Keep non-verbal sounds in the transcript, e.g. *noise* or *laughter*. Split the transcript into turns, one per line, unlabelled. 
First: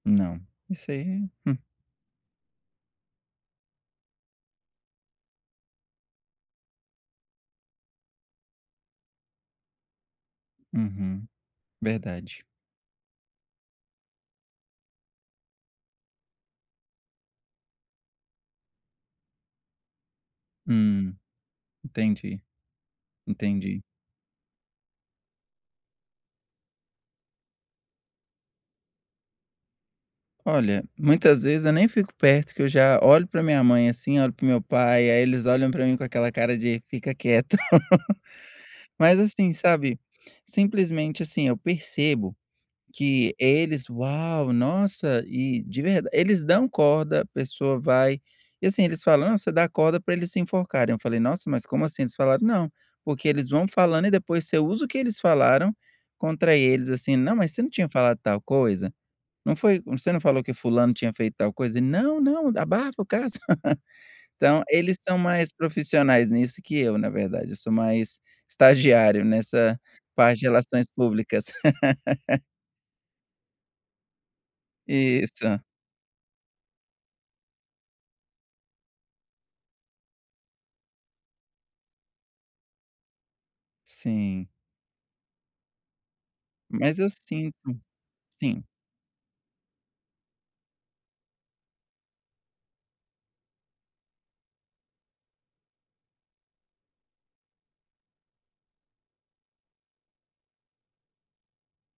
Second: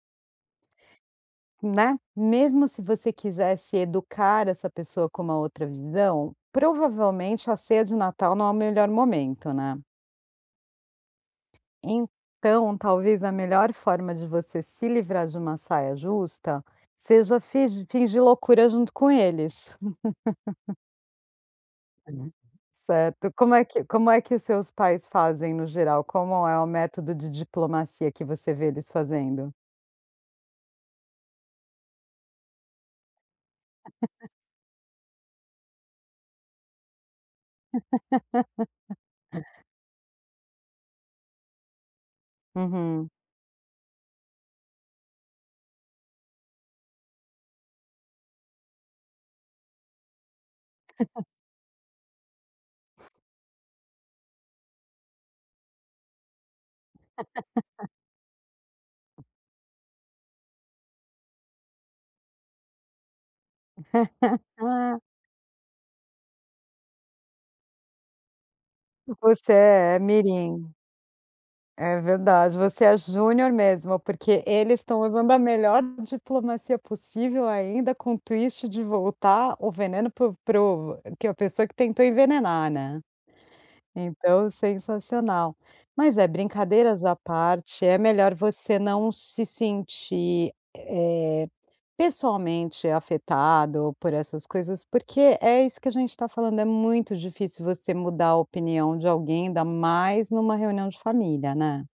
Não. Isso aí, hum.
Né? Mesmo se você quisesse educar essa pessoa com uma outra visão, provavelmente a ceia de Natal não é o melhor momento, né?
Uhum. Verdade.
Então, talvez a melhor forma de você se livrar de uma saia justa seja figi fingir loucura junto com eles. *laughs*
Hum,
Uhum.
entendi,
Certo. Como é
entendi.
que como é que seus pais fazem no geral, como é o método de diplomacia que você vê eles fazendo?
Olha, muitas vezes eu nem fico perto, que eu já olho pra minha mãe assim,
*laughs*
olho para o meu pai, aí eles olham pra mim com aquela cara de fica quieto. *laughs*
*laughs*
Mas assim, sabe? Simplesmente assim eu percebo
Uhum.
que eles: "Uau, nossa!", e de verd eles dão corda, a pessoa vai e, assim, eles falam: "Ah, você dá corda pra eles se enforcarem.", eu falei:
*laughs*
"Nossa, mas como assim?". Eles falaram: "Não, porque eles vão falando e depois você usa o que eles falaram contra eles, assim." "Não, mas você não tinha
*laughs*
falado tal coisa?"
Hum.
"Não foi, você não falou que fulano tinha feito tal coisa? Não, não, abafa o caso". *laughs* Então eles
*laughs*
são mais profissionais nisso que eu, na verdade. Eu sou mais estagiário
Você
nessa
é
parte de
mirim.
relações públicas.
É
*laughs*
verdade. Você é júnior mesmo, porque eles estão usando a
Isso.
melhor diplomacia possível ainda com o twist de voltar o veneno para o para o que a pessoa que tentou envenenar, né. Então,
Sim.
sensacional. Mas é,
Mas
brincadeiras
eu
à
sinto
parte, é melhor
sim.
você não se sentir, eh, pessoalmente afetado por essas coisas, porque é isso que a gente tá falando, é muito difícil você mudar a opinião de alguém, ainda mais numa reunião de família, né.